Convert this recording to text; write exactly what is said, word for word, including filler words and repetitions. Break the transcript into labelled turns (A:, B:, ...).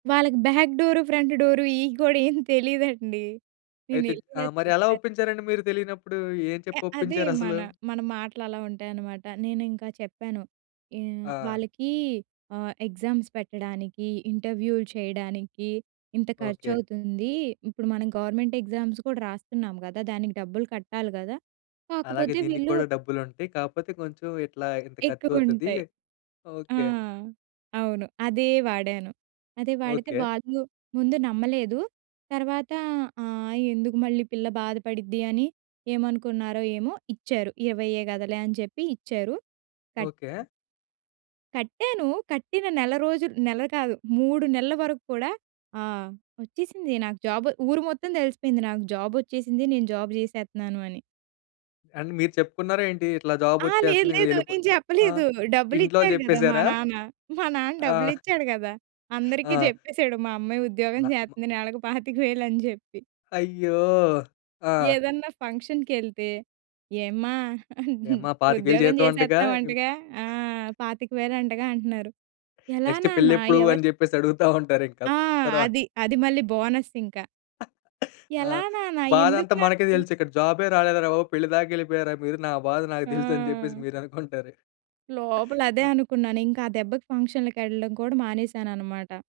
A: వాళ్ళకి back door, front door ఇయి కూడా ఏం తెలీదండి. నేను
B: అయితే
A: ఎల్లి
B: ఆ!
A: ఇలా
B: మరి ఎలా
A: చెప్పా
B: ఒప్పించారండి, మీరు తెలియనప్పుడు? ఏం
A: య
B: చెప్పి
A: అదే మన,
B: ఒప్పించారసలు?
A: మన మాటలు అలా ఉంటాయన్నమాట. నేనింకా చెప్పాను, యవ్
B: ఆ!
A: వాళ్ళకీ ఆహ్, ఎగ్జామ్స్ పెట్టడానికి, ఇంటర్‌వ్యూలు చేయడానికి, ఇంత
B: ఓకే.
A: ఖర్చవుతుంది. ఇప్పుడు మనం గవర్నమెంట్ ఎగ్జామ్స్ కూడా రాస్తున్నాం కదా! దానికి డబ్బులు కట్టాలి కదా!
B: అలాగే
A: కాకపోతే వీళ్ళు
B: దీనిక్కూడా డబ్బులుంటాయి. కాకపోతే, కొంచెం ఇట్లా ఇంత ఖర్చవుతది.
A: ఎక్కువుంటాయి. ఆ!
B: ఓకే.
A: అవును. అదే వాడాను. అదే వాడితే
B: ఓకే.
A: వాళ్ళు, ముందు నమ్మలేదు. తర్వాత ఆహ్, "ఎందుకు మళ్ళీ పిల్ల బాధపడిద్ది అని, ఏమనుకున్నారో ఏమో" ఇచ్చారు. ఇరవైయే కదాలే అని చెప్పి ఇచ్చారు. Cut
B: okay.
A: కట్టాను. కట్టిన నెల రోజులు నెల కాదు, మూడు నెలల వరక్కూడా, ఆ! వచ్చేసింది నాకు జాబు ఊరు మొత్తం తెలిసిపోయింది, నాకు జాబోచ్చేసింది. నేను జాబ్ చేసేత్తున్నాను అని.
B: అండ్ మీరు చెప్పుకున్నారా ఏంటి? ఇట్లా జాబ్
A: ఆ! లేదు,
B: ఒచ్చేస్తుంది ఇంకా
A: లేదు
B: వెళ్ళిపోయి
A: నేను
B: ఆ!
A: చెప్పలేదు.
B: ఇంట్లో వాళ్ళు
A: డబ్బులిచ్చాడు కదా! మా
B: చెప్పేసారా?
A: నాన్న. మా నాన్న
B: ఆ!
A: డబ్బులిచ్చాడు కదా! అందరికి
B: ఆ!
A: చెప్పేసాడు, "మా అమ్మాయి ఉద్యోగం
B: నా మ
A: చేస్తుంది నెలకు పాతిక వేలని" చెప్పి.
B: అయ్యో! ఆ!
A: ఏదన్నా ఫంక్షన్‌కెళ్తే, "ఏమ్మా!
B: ఏమ్మా! పాతిక వేలు
A: ఉద్యోగం
B: జీతం అంటగా! ఎం
A: చేసేస్తున్నావంటగా! ఆ! పాతిక వేలు అంటగా," అంటున్నారు. ఎలా
B: నెక్స్ట్
A: నాన్న?
B: పెళ్ళెప్పుడు
A: ఎవరు
B: అని చెప్పేసి అడుగుతా ఉంటారు ఇంకా.
A: ఆ!
B: తరువా
A: అది. అది మళ్ళి బోనసింకా.
B: ఆ!
A: ఎలా నాన్న? ఎందుకు
B: బాధంతా మనకే
A: నాన్న
B: తెలుసిక్కడ, జాబే రాలేదురా బాబు! పెళ్లి దాకా వెళ్ళిపోయారా మీరు నా బాధ నాకు తెలుసు, అని చెప్పేసి
A: ఆ!
B: మీరనుకుంటారు.
A: లోపల అదే
B: ఆ!
A: అనుకున్నాను. ఇంకా ఆ దెబ్బకి ఫంక్షన్‌లకేళ్ళడం కూడా మానేసానన్నమాట.